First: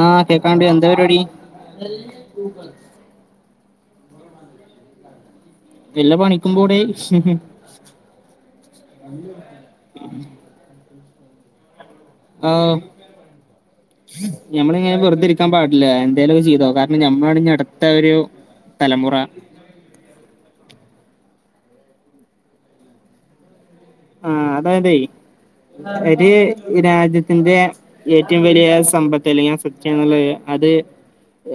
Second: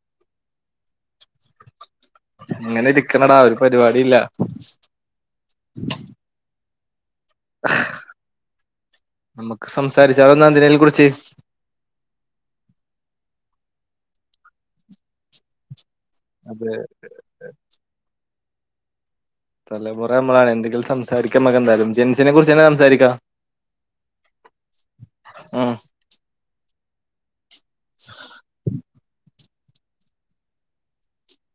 ആഹ കേക്കാണ്ട് എന്താ പരിപാടി. അങ്ങനെ ഇരിക്കണടാ ഒരു പരിപാടി ഇല്ല. വല്ല പണിക്കുമ്പോടി. നമുക്ക് സംസാരിച്ചാലോ നന്തിനേലും കുറിച്ച്. ആ ഞമ്മളിങ്ങനെ വെറുതെരിക്കാൻ പാടില്ല. എലൊക്കെ ചെയ്തോ അതെ കാരണം ഞമ്മആണ് അടുത്ത ഒരു തലമുറ. തലമുറ നമ്മളാണ്. എന്തെങ്കിലും സംസാരിക്കാമ്മക്കെന്തായാലും. ജെൻസിനെ കുറിച്ച്ന്നെ സംസാരിക്കാ. ആഹ അത ആയത്. ഉം ഒരു രാജ്യത്തിന്റെ. ഏറ്റവും വലിയ സമ്പത്ത്. അല്ലെങ്കിൽ സത്യ എന്നുള്ള അത്.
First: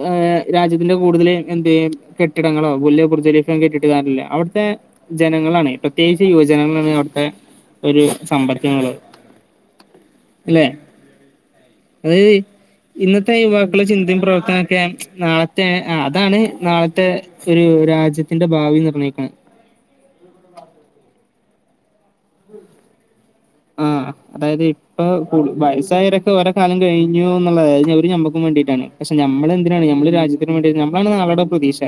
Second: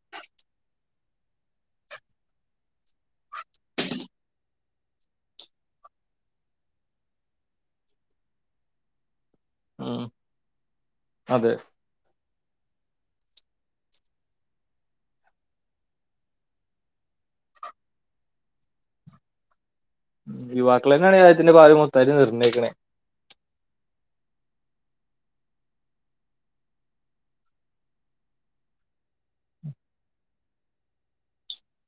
ഹ് രാജ്യത്തിന്റെ കൂടുതലും എന്ത്. കെട്ടിടങ്ങളോ വലിയ ബുർജ്ഖലീഫ കെട്ടിട്ട് കാര്യല്ല അവിടുത്തെ ജനങ്ങളാണ് പ്രത്യേകിച്ച് യുവജനങ്ങളാണ്. അവിടുത്തെ ഒരു സമ്പർക്കുള്ളത്. ഉം അല്ലേ അതെ അതായത്. [inaudible] ഇന്നത്തെ യുവാക്കളെ ചിന്തയും പ്രവർത്തനൊക്കെ. നാളത്തെ അതാണ് നാളത്തെ ഒരു. രാജ്യത്തിന്റെ ഭാവി നിർണ്ണയിക്കണ്. യുവാക്കള തന്നെയാണ് രജത്തിന്റെ ഭാഗം മുത്തായി നിർണയിക്ക്ണ്. ആ അതായത് ഇപ്പൊ കു വയസ്സായരൊക്കെ ഒരേ കാലം കഴിഞ്ഞു. എന്നുള്ളത്ത് ഒരു ഞമ്മക്കും വേണ്ടിട്ടാണ്. പക്ഷെ നമ്മളെന്തിനാണ് നമ്മ രാജ്യത്തിന് വേടി. നമ്മളാണ് നളുടെ പ്രതീക്ഷ.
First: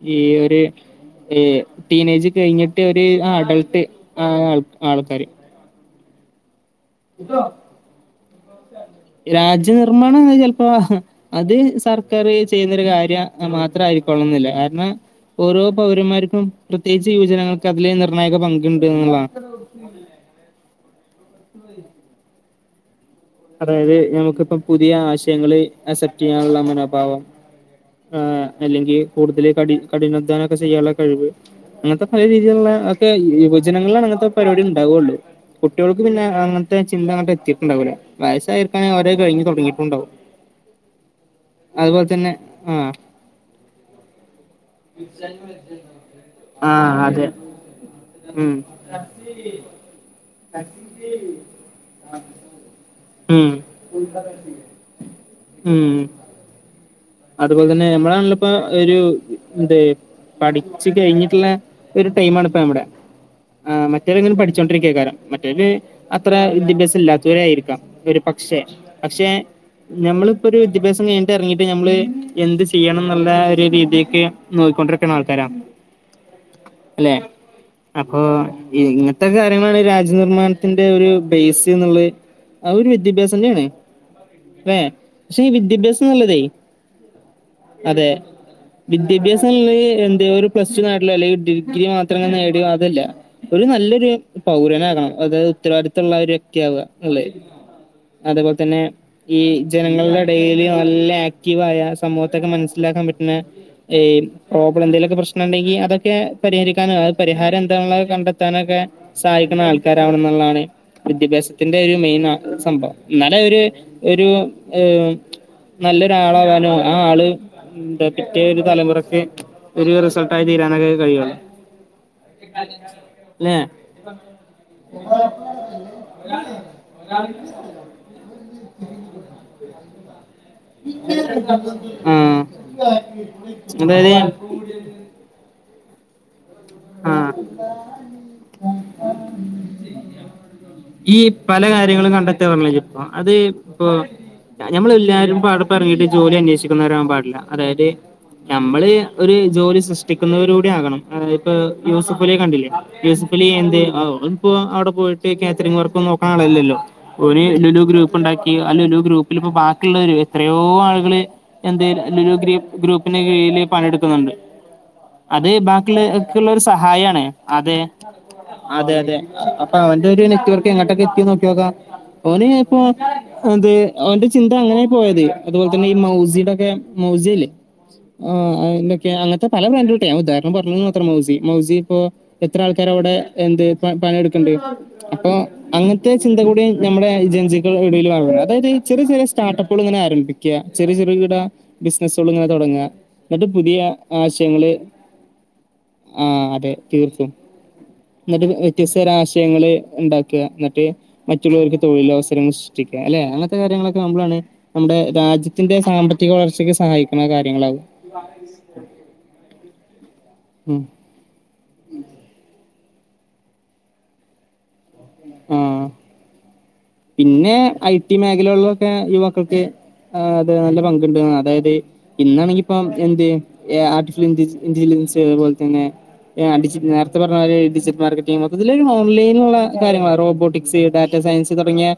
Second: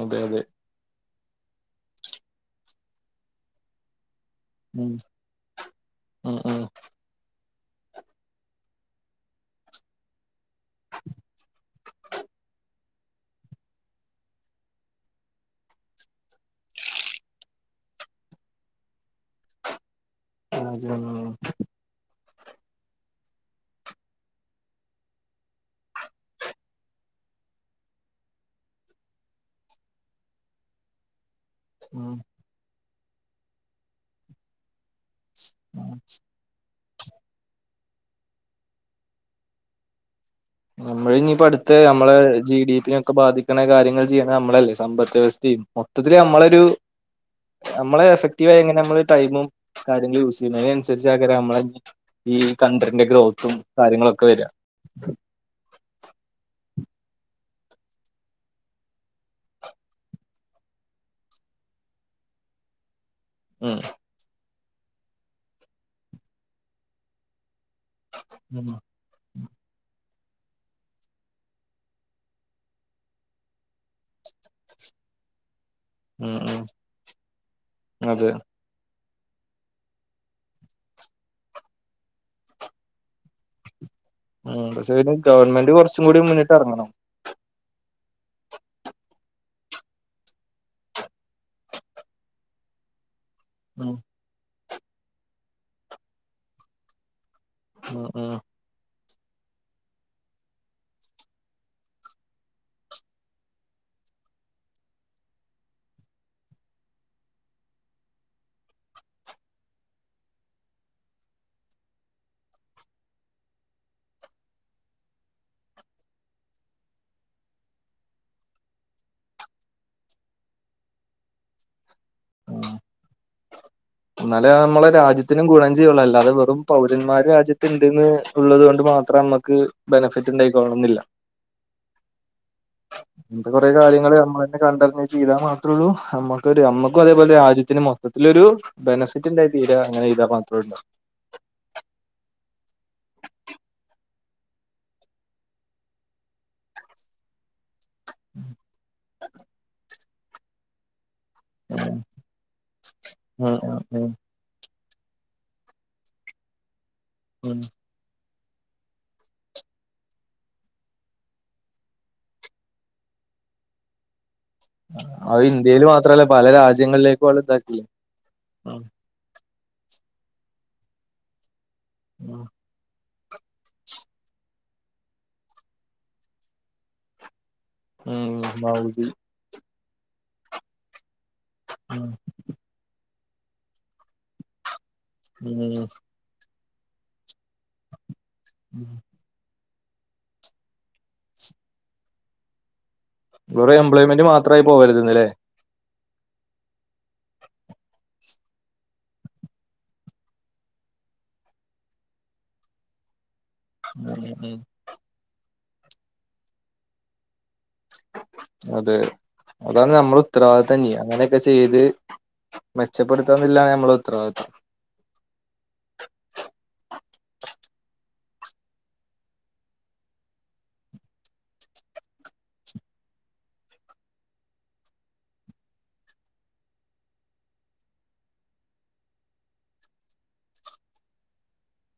അതെ അതെ. ഏ ടീനേജ് കഴിഞ്ഞിട്ട് ഒരു അഡൾട്ട് ആ ആൾ ആൾക്കാര്. ആ ആ [unintelligible] രാജ്യ നിർമ്മാണം ചിലപ്പോ അത് സർക്കാർ ചെയ്യുന്ന കാര്യം മാത്രമായിരിക്കും. ള്ളില്ല കാരണം ഓരോ പൗരന്മാർക്കും പ്രത്യേകിച്ച് യുവജനങ്ങൾക്ക് അതിൽ നിർണ്ണായക പങ്കുണ്ട്. ഉ.... [unintelligible] [unintelligible] അതായത് നമുക്കിപ്പം പുതിയ ആശയങ്ങള് അക്സെപ്റ്റ് ചെയ്യാനുള്ള മനോഭാവം. ആ് അല്ലെങ്കിൽ കൂടുതൽ ക കഠിനദാനൊക്കെ ചെയ്യാനുള്ള കഴിവ്. അങ്ങനത്തെ ഉം പല രീതിയിലുള്ള ഒക്കെ യുവജനങ്ങളാണ് അങ്ങനത്തെ പരിപാടി. ഉണ്ടാവുള്ളൂ ഉം കുട്ടികൾക്ക് പിന്നെ അങ്ങനത്തെ ചിന്ത അങ്ങനത്തെ എത്തിയിട്ടുണ്ടാവൂല. വയസ്സായിരിക്കണെങ്കിൽ അവരെ കഴിഞ് തുടങ്ങിയിട്ടുണ്ടാവും. നമ്മൾ ഇനിയിപ്പോ അടുത്ത് അതുപോലെ നമ്മളെ തന്നെ ജി ഡി പി ആഹ് നൊക്കെ ബാധിക്കണ കാര്യങ്ങൾ ചെയ്യണ നമ്മളല്ലേ സമ്പത്ത് വ്യവസ മൊത്തത്തില്ൽ നമ്മളരു ആഹ് അതെ നമ്മളെ ഉം എഫക്റ്റീവയി എങ്ങനെ നമ്മ ടൈമും.... കാര്യങ്ങൾ യൂസ് ചെയ്യുന്നതിനനുസരിച്ച് ആെ നമ്മള ഈ ക ന്റെ ഉം ഗ്രോത്തും കാര്യങ്ങളുക്കെ വരിക. ഉം. അതുപോലെ തന്നെ നഞമ്മളാണിലിപ്പോ ഒരു എന്ത്. പഠിച്ചു കഴിഞ്ഞിട്ടുള്ള ഒരു ടൈം ആണ് പ്പ നമുടെ. ആ ഉം മറ്റോവരെങ്ങനെ പഠിച്ചൊണ്ടിരിക്കാ കാരം മറ്റോവര് അത്ര വിദ്യാഭ്യാസം ഇല്ലാത്തോര ആയിരികം. ഒരു പക്ഷെ ഉം പക്ഷെ നമ്മളിപ്പോ ഒരു വിദ്യാഭ്യാസം കഴിഞ്ഞിട്ട് ഇറങ്ങിട്ട്. നമ്മള് എന്ത് ചെയ്യണം എന്നുള്ള ഒരു രീതിേക്ക് നോക്കിക്കൊണ്ടിരിക്കാണ ആൾക്കാരാ. ഉം ഉം അല്ലെ? അപ്പൊ.. അതെ ഇറ്റ കാര്യങ്ങളാണ് ഈ രാജ്യനിർമ്മാണത്തിന്റെ ഒരു ബേസ്ന്ളത്. അതൊരു വിദ്യാഭ്യാസം തന്നെയാണ്. ആ അല്ലെ പക്ഷെന് പക്ഷെ ഈ ഗവൺമെന്റ് കുറച്ചും വിദ്യാഭ്യാസം കൂടി എന്നുള്ളതേ മുന്നിട്ട് ഇറങ്ങണം. അതെ. വിദ്യാഭ്യാസം ളത് എന്ത ഒരു പ്ലസ് ടു നേട്ടല്ല് അല്ലെങ്കിൽ ഡിഗ്രി മാത്രം നേടി അതല്ല. ഒരു ഉം നല്ലൊരു പൗരന ആകണം. അതായത് ഉത്തരവാദിത്ത്തുള്ള ഒരു വക്കെ വ്യക്തി ആവുക നല്ലത്.. ഉം ഉം അതു. പോലെത്തന്നെ ഈ ജനങ്ങളുടെ ഇടയിൽ നല്ല ആ [unintelligible] സമൂഹത്തൊക്കെ മനസ്സിലാക്കൻ പറ്റുന്നഎ പ്രോബ്ലം എന്തെങ്കിലും. പ്രശ്നമുണ്ടെങ്കിൽ അതൊക്കെ. പരിഹരിക്കാനും അ പരിഹാരം എന്താുള്ള കണ്ടെത്താനൊക്കെ സഹായിക്കുന്ന ആൾക്കാരാണെന്നുള്ളതാണ് വിദ്യാഭ്യാസത്തിന്റെ ഒരു മെയിൻ സംഭവം എന്നാലെ ഒരു ഒരു ഏ നല്ലൊരാളാവാനോ ആ ആള് [unintelligible] തലമുറക്ക് ഒരു റിസൾട്ടായി തീരാനാക്കെ കഴിയും ഉം [unintelligible] എന്നാലേ നമ്മളെ രാജ്യത്തിനും ഗുണം ചെയ്യുള്ളു അല്ലാതെ വെറും പൗരന്മാര് രാജ്യത്ത്ണ്ട്ന്ന് [unintelligible] മാത്രം നമുക്ക് ബെനിഫിറ്റ് [unintelligible] ആ എത്തെ കൊറെ കാര്യങ്ങള്ൾ നമ്മൾ തന്നെ കണ്ടരഞ്ഞേ ചെയ്താൽ മാത്രേള്ളൂ [unintelligible] നമ്മക്കും അതേപോലെ ആഹ് രാജ്യത്തിന് മൊത്തത്തിലൊരു ബെനഫിറ്റ് ഉണ്ട തീര അങ്ങനെ ചെയ്താ മാത്രള്ളൂ ഈ പല കാര്യങ്ങളും കണ്ടെത്തിയാ [unintelligible] അത് ഇപ്പൊ ഞമ്മളെല്ലാരും [unintelligible] ജോലി അന്വേഷിക്കുന്നവരാകവാൻ പാടില്ല അതായത് നമ്മള് ഒരു ജോലി സൃഷ്ടിക്കുന്നവരുകൂടി ആകണം [unintelligible] ഇ ഉണ്ടാവൂ യൂസഫുലിയെ കണ്ടില്ലേ യൂസഫുലി ഉം ഉം എന്ത് ഉം [unintelligible] ഇപ്പോ അവിടെ പോയിട്ട് കാറ്ററിവർക്കും നോക്കാൻ ആളില്ലല്ലോ ഒരു [unintelligible] ഉം ഉം ഇ അല്ല ഗ്രൂപ്പില ഇപ്പ ബാക്കിയുള്ളവ എത്രയോ ആളുകള് എന്തായും [unintelligible] [unintelligible] പണിയെടുക്കുന്നുണ്ട് അത് ഇന്ത്യയില് മാത്രല്ല പല ആകെളെളാരു സഹായണ്, രാജ്യങ്ങളിലേക്കും ആള് അതെ ഇതാക്കില്ലേ ഉം അതെ അതെ ഉം [unintelligible] അതെ അവന്റെ ചിന്ത അങ്ങനെയ് പോയത്, അതുപോലെതന്നെ [unintelligible] ആ ഉം മൗതി അയ്ന്റൊക്കെ അങ്ങൻത്തെ പല ബ്രാൻഡിണ്ടെ, ഞാൻ ഉദാഹരണം പറഞ്ഞന്ന് മാത്രം മൗസി മൗസിപ്പോ ഉം എത്ര ആൾക്കാര് അവിടെ എന്ത് പണിയെടുക്ക്ണ്ട്‌ അപ്പൊ അങ്ങൻത്തെ ചിന്ത കൂടി നമ്മളെ ഏജൻസികൾ ഇടയില്, [unintelligible] അതായത് ഉം ചെറിയ ചെറിയ സ്റ്റാർട്ടപ്പ് [unintelligible] ഇങ്ങനെ ആരംഭിക്ക ചെറു ചെറുകിട ബിസിനസ്സുകൾ ഇങ്ങനെ തുടങ്ങുക എന്നിട്ട് വെറും പുതിയ എംപ്ലോയ്മെന്റ് മാത്രമായി ആശയങ്ങള്, പോകരുതെന്നല്ലേ ആഹ് അതെ തീർത്തും എന്നിട്ട് വ്യത്യസ്തൊരു ആശയങ്ങള് ഉണ്ടാക്കുക, എന്നിട്ട് മറ്റുള്ളവർക്ക് തൊഴിലവസരങ്ങൾ [unintelligible] അല്ലെ അങ്ങനത്തെ കാര്യങ്ങളൊക്കെ നമ്മളാണ് നമ്മുടെ രാജ്യത്തിന്റെ സാമ്പത്തിക വളർച്ചക്ക് സഹായിക്കുന്ന കാര്യങ്ങളാവും അതെ അതാണ് നമ്മൾ ഉം ഉത്തരവാദിത്തംഇനി അങ്ങനെയൊക്കെ ചെയ്ത് മെച്ചപ്പെടുത്തന്നില്ലാണ് നമ്മള് ഉത്തരവാദിത്വം ആഹ് പിന്നെ ഐ. ടി മേഖലകിലൊക്കെ യുവാക്കൾക്ക് ആ അതെ നല്ല പങ്കുണ്ട്, അതായത് ഇന്നാണെങ്കിപ്പ എന്ത് ആർട്ടിഫിഷ്യൽ [unintelligible] [unintelligible] ഡിജിറ്റ് നേരത്തെ പറഞ്ഞമാരി ഡിജിറ്റൽ മാർക്കറ്റിംഗ് മൊത്തത്തിലൊരോൺലൈനുള്ള കാര്യങ്ങളാ റോബോട്ടിക്സ്, ഡാറ്റാ സയൻസ് തുടങ്ങിയ,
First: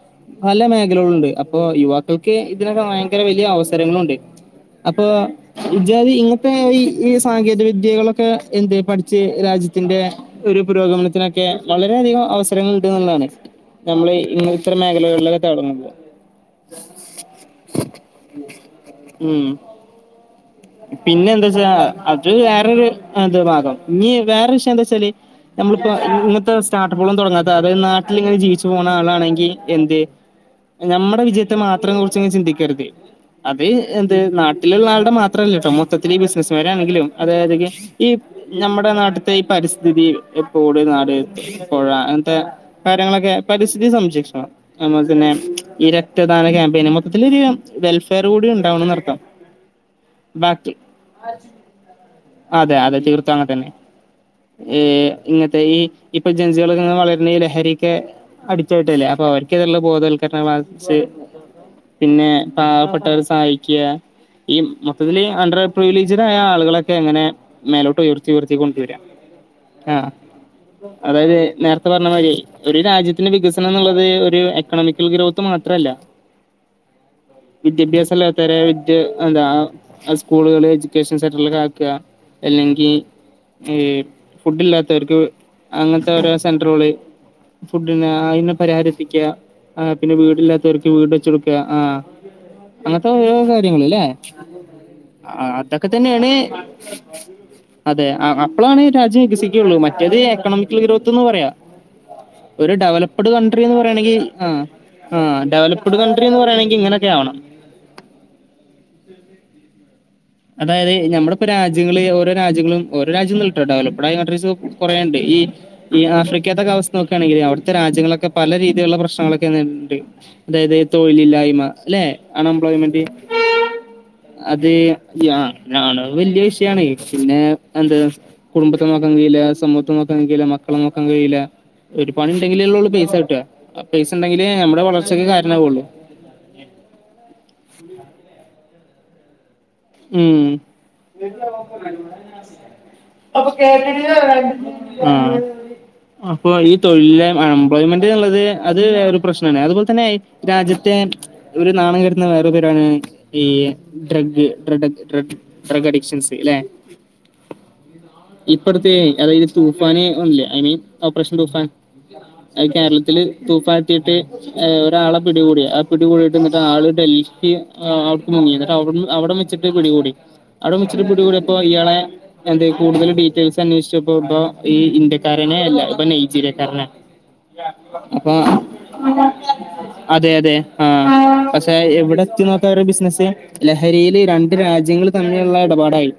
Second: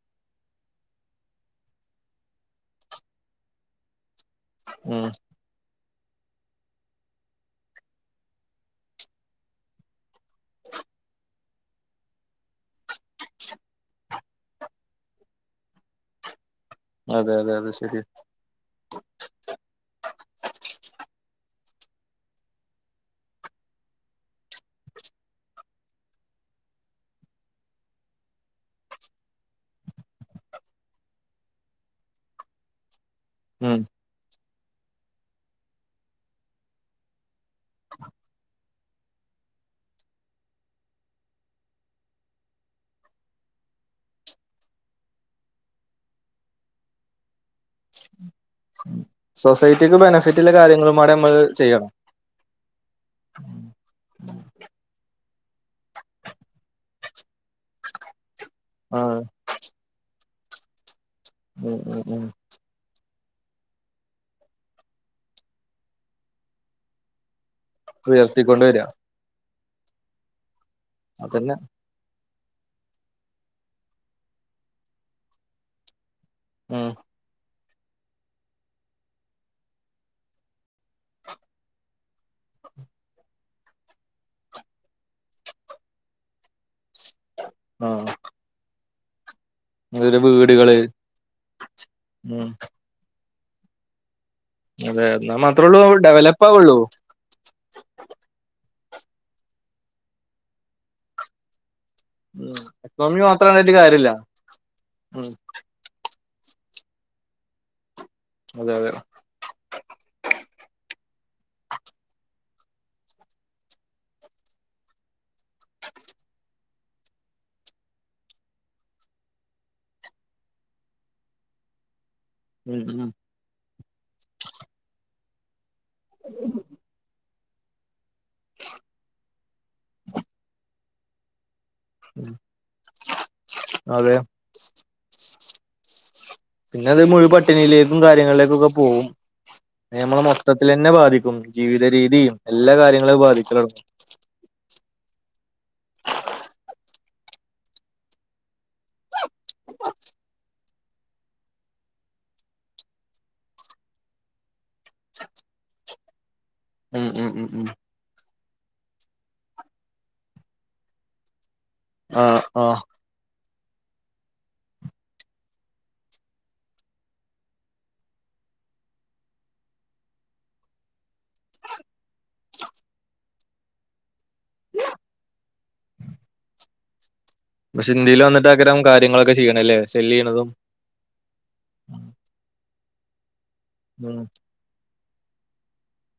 പല മേഖലകളുണ്ട് അപ്പോ യുവാക്കൾക്ക് ഇതിനൊക്കെ ഭയങ്കര വലിയ അവസരങ്ങളുണ്ട് അപ്പൊ ഉം ഇജ്ജാതി [unintelligible] ഈ സാങ്കേതിക വിദ്യകളൊക്കെ എന്ത് പഠിച്ച് രാജ്യത്തിന്റെ ഒരു പുരോഗമനത്തിനൊക്കെ വളരെയധികം [unintelligible] [unintelligible] ഇങ്ങൻത്തെരു മേഖലകളിലൊക്കെ തൊടങ്ങുമ്പോ അതെ അതെ അതെ ശരിയ പിന്നെന്താ വച്ചാ അത് വേറൊരു അങ്ങൻത്തഭാഗം, ഇനി വേറെ വിഷയം എന്താ വെച്ചാല് നമ്മളിപ്പോ ഇങ്ങനത്തെ സ്റ്റാർട്ടപ്പുകളും തുടങ്ങാത്ത അതായത് നാട്ടിലിങ്ങനെ ജീവിച്ചു പോണ ആളാണെങ്കിൽ എന്ത് ഞമ്മടെ വിജയത്തെ മാത്രം കുറിച്ചങ്ങ് ചിന്തിക്കരുത് അത് ഉം എന്ത് നാട്ടിലുള്ള ആളുടെ മാത്രല്ലാട്ടോ മൊത്തത്തലീ ബിസിനസ്കാരാണെങ്കിലും [unintelligible] [unintelligible] നമ്മുടെ നാട്ട്ത്തെ ഈ പരിസ്ഥിതിയും തോട്, നാട്, പുഴ, അങ്ങനത്തെ കാര്യങ്ങളൊക്കെ പരിസ്ഥിതി സംരക്ഷണം, നമ്മുക്കിന്ന് ഈ രക്തദാന ക്യാമ്പയിന് മൊത്തത്തിലൊരു വെൽഫെയർ കൂടി ഉണ്ടാവണന്നർത്തം ബെനഫിറ്റിള്ള കാര്യങ്ങളുംപാടെ ഞമ്മള് ചെയ്യണം അതെ അതെ തീർത്തും അങ്ങെ തന്നെ ഏ ഇങ്ങനത്തെ ഈ ഇപ്പൊ ജൻസികളൊക്കെങ്ങനെ വളരുന്ന ഈ ലഹരിക്ക് അടിക്റ്റായിട്ടല്ലേ ആഹ് അപ്പൊ അവർക്കത്തിനുള്ള ബോധവൽ ഉം ഉം ഉം പിന്നെ പാവപ്പെട്ടവരെ സഹായിക്കുക ഈ മൊത്തത്തില് അണ്ടർപ്രിവിലേജ്ട് ആയ ആളുകളൊക്കെ എങ്ങനെ മേലോട്ട് ഉയർത്തി ഉയർത്തി ഉയർത്തിക്കൊണ്ട് വരിക കൊണ്ടുവരാം ആഹ് അതായത് അതന്നെ നേരത്തെ പറഞ്ഞ മാരിയെ ഒരു രാജ്യത്തിന്റെ വികസനം എന്നുള്ളത് ഒരു എക്കണോമിക്കൽ ഗ്രോത്ത് മാത്രല്ല ആഹ് വിദ്യാഭ്യാസല്ലാത്തോരേ വെച് എന്താ ആ സ്കൂളുകള് എജ്യൂക്കേഷൻ സെന്റെറുകളിൽ ആക്കുക അല്ലെങ്കിൽ ഫുഡ് ഇല്ലാത്തവർക്ക് അങ്ങനത്തെ ഒരോ സെന്ററുകള് ഫുഡിന ആഹ് അയ്നെ പരിഹാരപ്പിക്കുക ആ പിന്നെ അതുപോലെ വീടുകള് വീടില്ലാത്തവർക്ക് വീട് വെച്ച് കൊടുക്കുക ആ ഉം അങ്ങനത്തെ ഓരോ കാര്യങ്ങള് ല്ലെ? അതെ എന്നാ ആ മാത്രേള്ളൂ അതൊക്കെ തന്നെയാണ് ഡെവലപ്പ് ആവുള്ളൂ അതെ ആ അപ്പോളാണ് രാജ്യം വികസിക്കുകയുള്ളൂ മറ്റേത് എക്കണോമിക്കൽ ഗ്രോത്ത്ന്ന് പറയാ ഉം ഒരു എക്കണോമി ഡെവലപ്ഡ് മാത്രം കൺട്രി കണ്ടിട്ട് എന്ന് കാര്യല്ല പറയയാണെങ്കി ആ ആ ഉം ഡെവലപ്ഡ് ക ഡ്രിന്ന് പറയണെങ്കി ഇങ്ങനെയൊക്കെ ആവണം അതെ അതെ അതായത് നമ്മുടെ ഇപ്പോ രാജ്യങ്ങള് ഓരോ രാജ്യങ്ങളും ഓരോ രാജ്യം ന്നിൽട്ടോ ഡെവലപ്ടായ കൺട്രീസ് കൊറേണ്ട് ഈ ഈ ആഫ്രിക്കേത്തൊക്കെ അവാവസ്ഥ നോക്കായാണെങ്കിലേ അവിടത്തെ രാജ്യങ്ങളൊക്കെ പല രീതിയിലുള്ള പ്രശ്നങ്ങളൊക്കെണ്ട് അതായത് തൊഴിലില്ലായ്മ ല്ലെ? ഉം അൺഎംപ്ലോ്മെന്റ് ഉം അത് അ ആള്കൾ വല്യ വിഷയാണെയ് പിന്നെ എന്ത കുടുംബത്തെ നോക്കൻ കഴിയില്ല സമൂഹ നോക്കാൻ കഴിയില്ല മക്കളെ നോക്കാൻ കഴിയില ഒരു പണി ഉണ്ടെങ്കിലള്ള ഉള്ളൂ പൈസ കിട്ടുക പൈസ അതെ ഉണ്ടെങ്കില് നമ്മടെ വളർച്ചക്ക് കാരണമാവുള്ളൂ പിന്നെ അത് മുഴു പട്ടിണിയിലേക്കും കാര്യങ്ങളിലേക്കൊക്കെ പോവും നമ്മൾ ഉം മൊത്തത്തിലെന്നെ ബാധിക്കും ജീവിത രീതി എല്ലാ കാര്യങ്ങളേം ബാധിക്കലോടങ്ങും ആഹ അപ്പൊ തൊഴില അ എംപ്ലോയ്മെന്റ് എന്നുള്ളത് അത് ഒരു പ്രശ്നമാണ് അതുപോലെ തന്നെ രാജ്യത്തെ ഒരു നാണം കെടുത്തുന്ന വേറ പേരാണ് ഡ്രക്ക് ഡ് ഡ്ര് ക്കാഅഡിക്ഷൻ ഉം ഉം ഉം ഉം ഇപ്പോട്ത്തെ അതായത് തൂഫാന് ഒന്നല്ലേ ഐ മീൻ ഓപ്പറേഷൻ തൂഫാൻ ആഹ് ആഹ് കേരളത്തില് തൂഫാത്തിട്ട് ഒരാളെ പിടികൂടി ആ പിടികൂടിട്ട് എന്നിട്ട് ആള് ഡൽഹി നിട്ട് അവിടെ അവടെ ചിട്ട് പിടികൂടി അവിടെ വിച്ചിട്ട് പിടികൂടി അപ്പോ ഇയാളെ എ കൂടുതൽ ഡീറ്റെയിൽസ് അന്വേഷിച്ച ഇപ്പൊ ഇപ്പൊ ഈ ഇന്ത്യക്കാരനെ അല്ല ഇപ്പൊ നൈജീരിയക്കാരനെ പക്ഷെ ഇന്ത്യയിൽ അപ്പൊ വന്നിട്ടാക്കാരം കാര്യങ്ങളൊക്കെ ചെയ്യണല്ലേ അതെ സെല്ലെയ്യണതും അതെ ആഹ പക്ഷെ എവിടെ എത്തി ബിസിനസ്സ് ഉം ലഹരിയില് രണ്ട് രാജ്യങ്ങൾ തമ്മിലുള്ള ഇടപാടായി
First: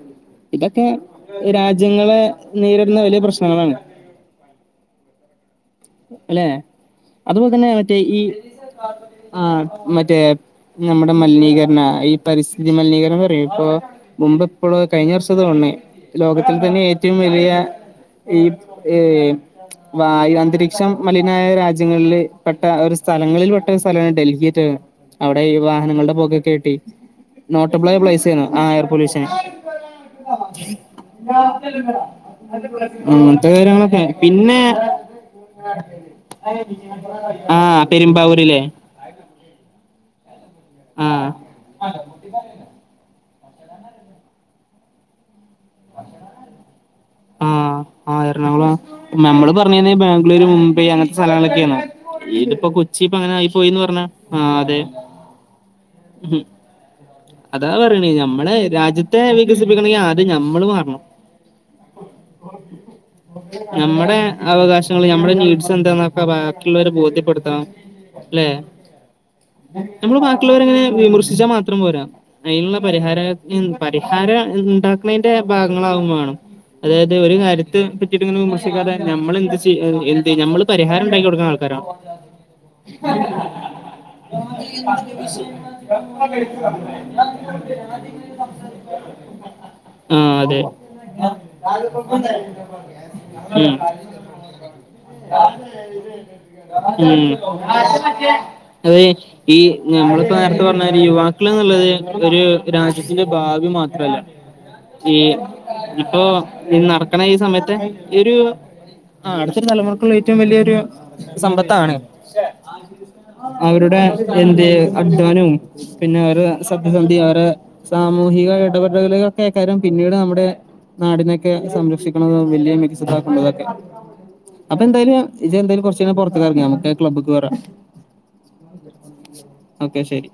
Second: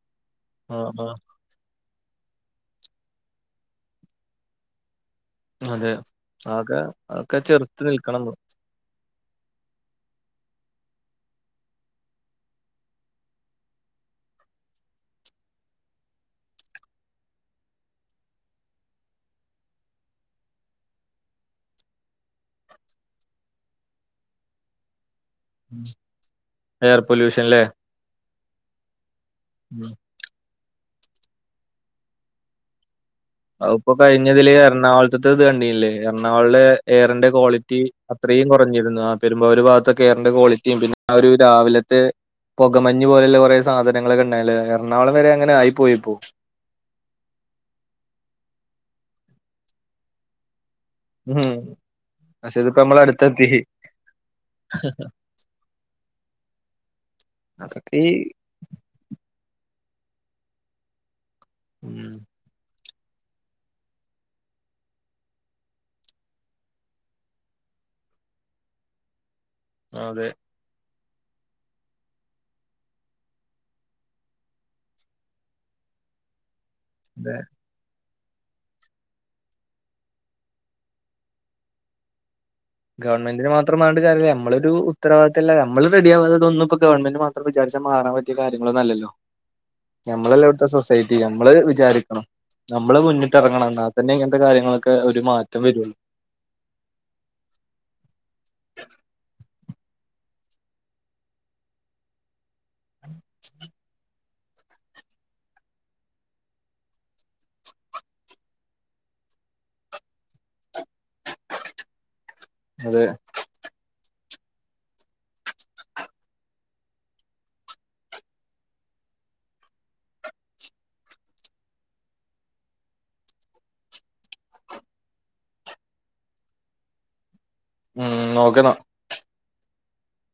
ഇതൊക്കെ ആഹ് ആഹ് രാജ്യങ്ങളെ നേരിടുന്ന വലിയ പ്രശ്നങ്ങളാണ് അതെ അല്ലെ ആകെ അതൊക്കെ അതുമുതലേ ചെറുത്ത് മറ്റേ ഈ നിൽക്കണം നമ്മള് ആഹ മറ്റേ നമ്മുടെ മലിനീകരണ ഈ പരിസ്ഥിതി വിതി മലിനീകരണം പറയും മുമ്പേപ്പോഴോ കഴിഞ്ഞ വർഷത്തെ തോന്ന് ലോകത്തിൽ തന്നെ ഏറ്റവും വലിയ ഈ ഏ വായു അന്തരീക്ഷം മലിനായ രാജ്യങ്ങളിൽ പെട്ട ഒരു സ്ഥലങ്ങളിൽ പെട്ട ഒരു സ്ഥലമാണ് ഡൽഹി അവിടെ ഈ വാഹനങ്ങളുടെ പുകക്കെയിട്ടേ എയർ പൊല്യൂഷൻല്ലേ നോട്ടപ്ലൈ പ്ലൈസ്ന്നു ആ എയർ പൊല്യൂഷന് യാ തെല്ലുമാല അ ഇപ്പോൊ കഴിഞ്ഞതില് എറണാകുളത്ത ഇത് കണ്ടീല്ലേ എറണാകുളെ എയറിന്റെ ക്വാളിറ്റി ആഹ് അത്രയും പെരുമ്പാവൂരില്ലേ കുറഞ്ഞിരുന്നു ആ പെരുമ്പാവൂർ ഭാഗത്ത് ഒക്കെ കയറിന്റെ കോളിറ്റി പിന്നെ ആ ഒരു രാവിലത്തെ ആ ആ ആ ഒരു ആഹ് രാവിലത്തെ പുകമഞ്ഞ് പോലുള്ള കുറേ സാധനങ്ങളൊക്കെ ഉണ്ടായല് എറണാകുളം വരെ അങ്ങന ആയിപ്പോയിപ്പോ ആഹ ആഹ് എറണാകുളം നമ്മള് പറഞ്ഞത് ബാംഗ്ലൂരുും യി ഞങ്ങൾ സ്ഥലം ഉം അളക്കാണ് പക്ഷെ ഇതിപ്പോ നമ്മളെ കൊച്ചിപ്പങ്ങനെ ആയി അടുത്തെത്തി പോയിന്ന് പറഞ്ഞ ആ അതെ ഉം അതാ അതൊക്കെ പറയണേ ഈ ഞമ്മളെ രാജ്യത്തെ വികസിപ്പിക്കണെങ്കിൽ ആദ്യം ഞമ്മള് മാറണം. ഉം നമ്മുടെ അവകാശങ്ങള് നമ്മുടെ നീഡ്സ് എന്താന്നൊക്കെ ബാക്കിയുള്ളവരെ ബോധ്യപ്പെടുത്തണം. ല്ലെ നമ്മള് അതെ ബാക്കിയുള്ളവരെ അങ്ങനെ വിമർശിച്ചാൽ മാത്രം പോരാ. അതിനുള്ള പരിഹാര പരിഹാരം ഉണ്ടാക്കണേൻ്റെ ഭാഗങ്ങളാകും വേണം. അതായത് ഒരു അതെ കാര്യത്തെ പറ്റി ഇതിനൊന്നും വിമർശിക്കാതെ നമ്മളെന്ത് ചെയ് എന്ത് നമ്മള് പരിഹാരം ഉണ്ടാക്കി കൊടുക്കുന്ന ആൾക്കാരോ? ഗവൺമെന്റിനെ മാത്രം പറഞ്ഞിട്ട് കാര്യമില്ല. നമ്മളുടെ ഒരു ഉത്തരവാദിത്തമില്ല നമ്മള് റെഡി ആവാതെ ഇതൊന്നും ഇപ്പൊ ഗവൺമെന്റ് മാത്രം നമ്മള് വിചാരിച്ച മാറാൻ പറ്റിയ കാര്യങ്ങളൊന്നും അല്ലല്ലോ ആഹ് നമ്മളല്ല അതെ ഇവിടുത്തെ സൊസൈറ്റി. നമ്മള് വിചാരിക്കണം. നമ്മള് മുന്നിട്ട് ഇറങ്ങണം എന്നാ തന്നെ ഉം ഇങ്ങനത്തെ കാര്യങ്ങള് [inaudible] ഒരു മാറ്റം വരൊള്ളു ഉം [inaudible] അതെ ഈ നമ്മളിപ്പോ നേരത്തെ പറഞ്ഞമാതിരി യുവാക്കൾ എന്നുള്ളത് ഒരു രാജ്യത്തിന്റെ ഭാവി മാത്രല്ല ഈ ഇപ്പൊ ഈ നടക്കണ ഈ സമയത്തെ ഈ ഒരു ആ അടുത്തൊരു തലമുറക്കുള്ള ഏറ്റവും വലിയൊരു സമ്പത്താണ് [inaudible] അതെ അവരുടെ എന്ത് അധ്വാനവും പിന്നെ വേറെ സത്യസന്ധി അവരെ സാമൂഹിക ഇടപെടലുകളൊക്കെ കാര്യം പിന്നീട് നമ്മുടെ നാടിനൊക്ക സംരക്ഷിക്കണത് വല്യ മികച്ചതാക്കുന്നതൊക്കെ അപ്പെന്തായാലും ഇജ്ജ് എന്തായാലും കുറച്ച് നേരം പുറത്തേക്ക്റെങ്ങ് ഞമ്മക്ക് ക്ലബ്‌ക്‌വരാ ഉം നോക്ന്നോ ഓക്കെ ശരി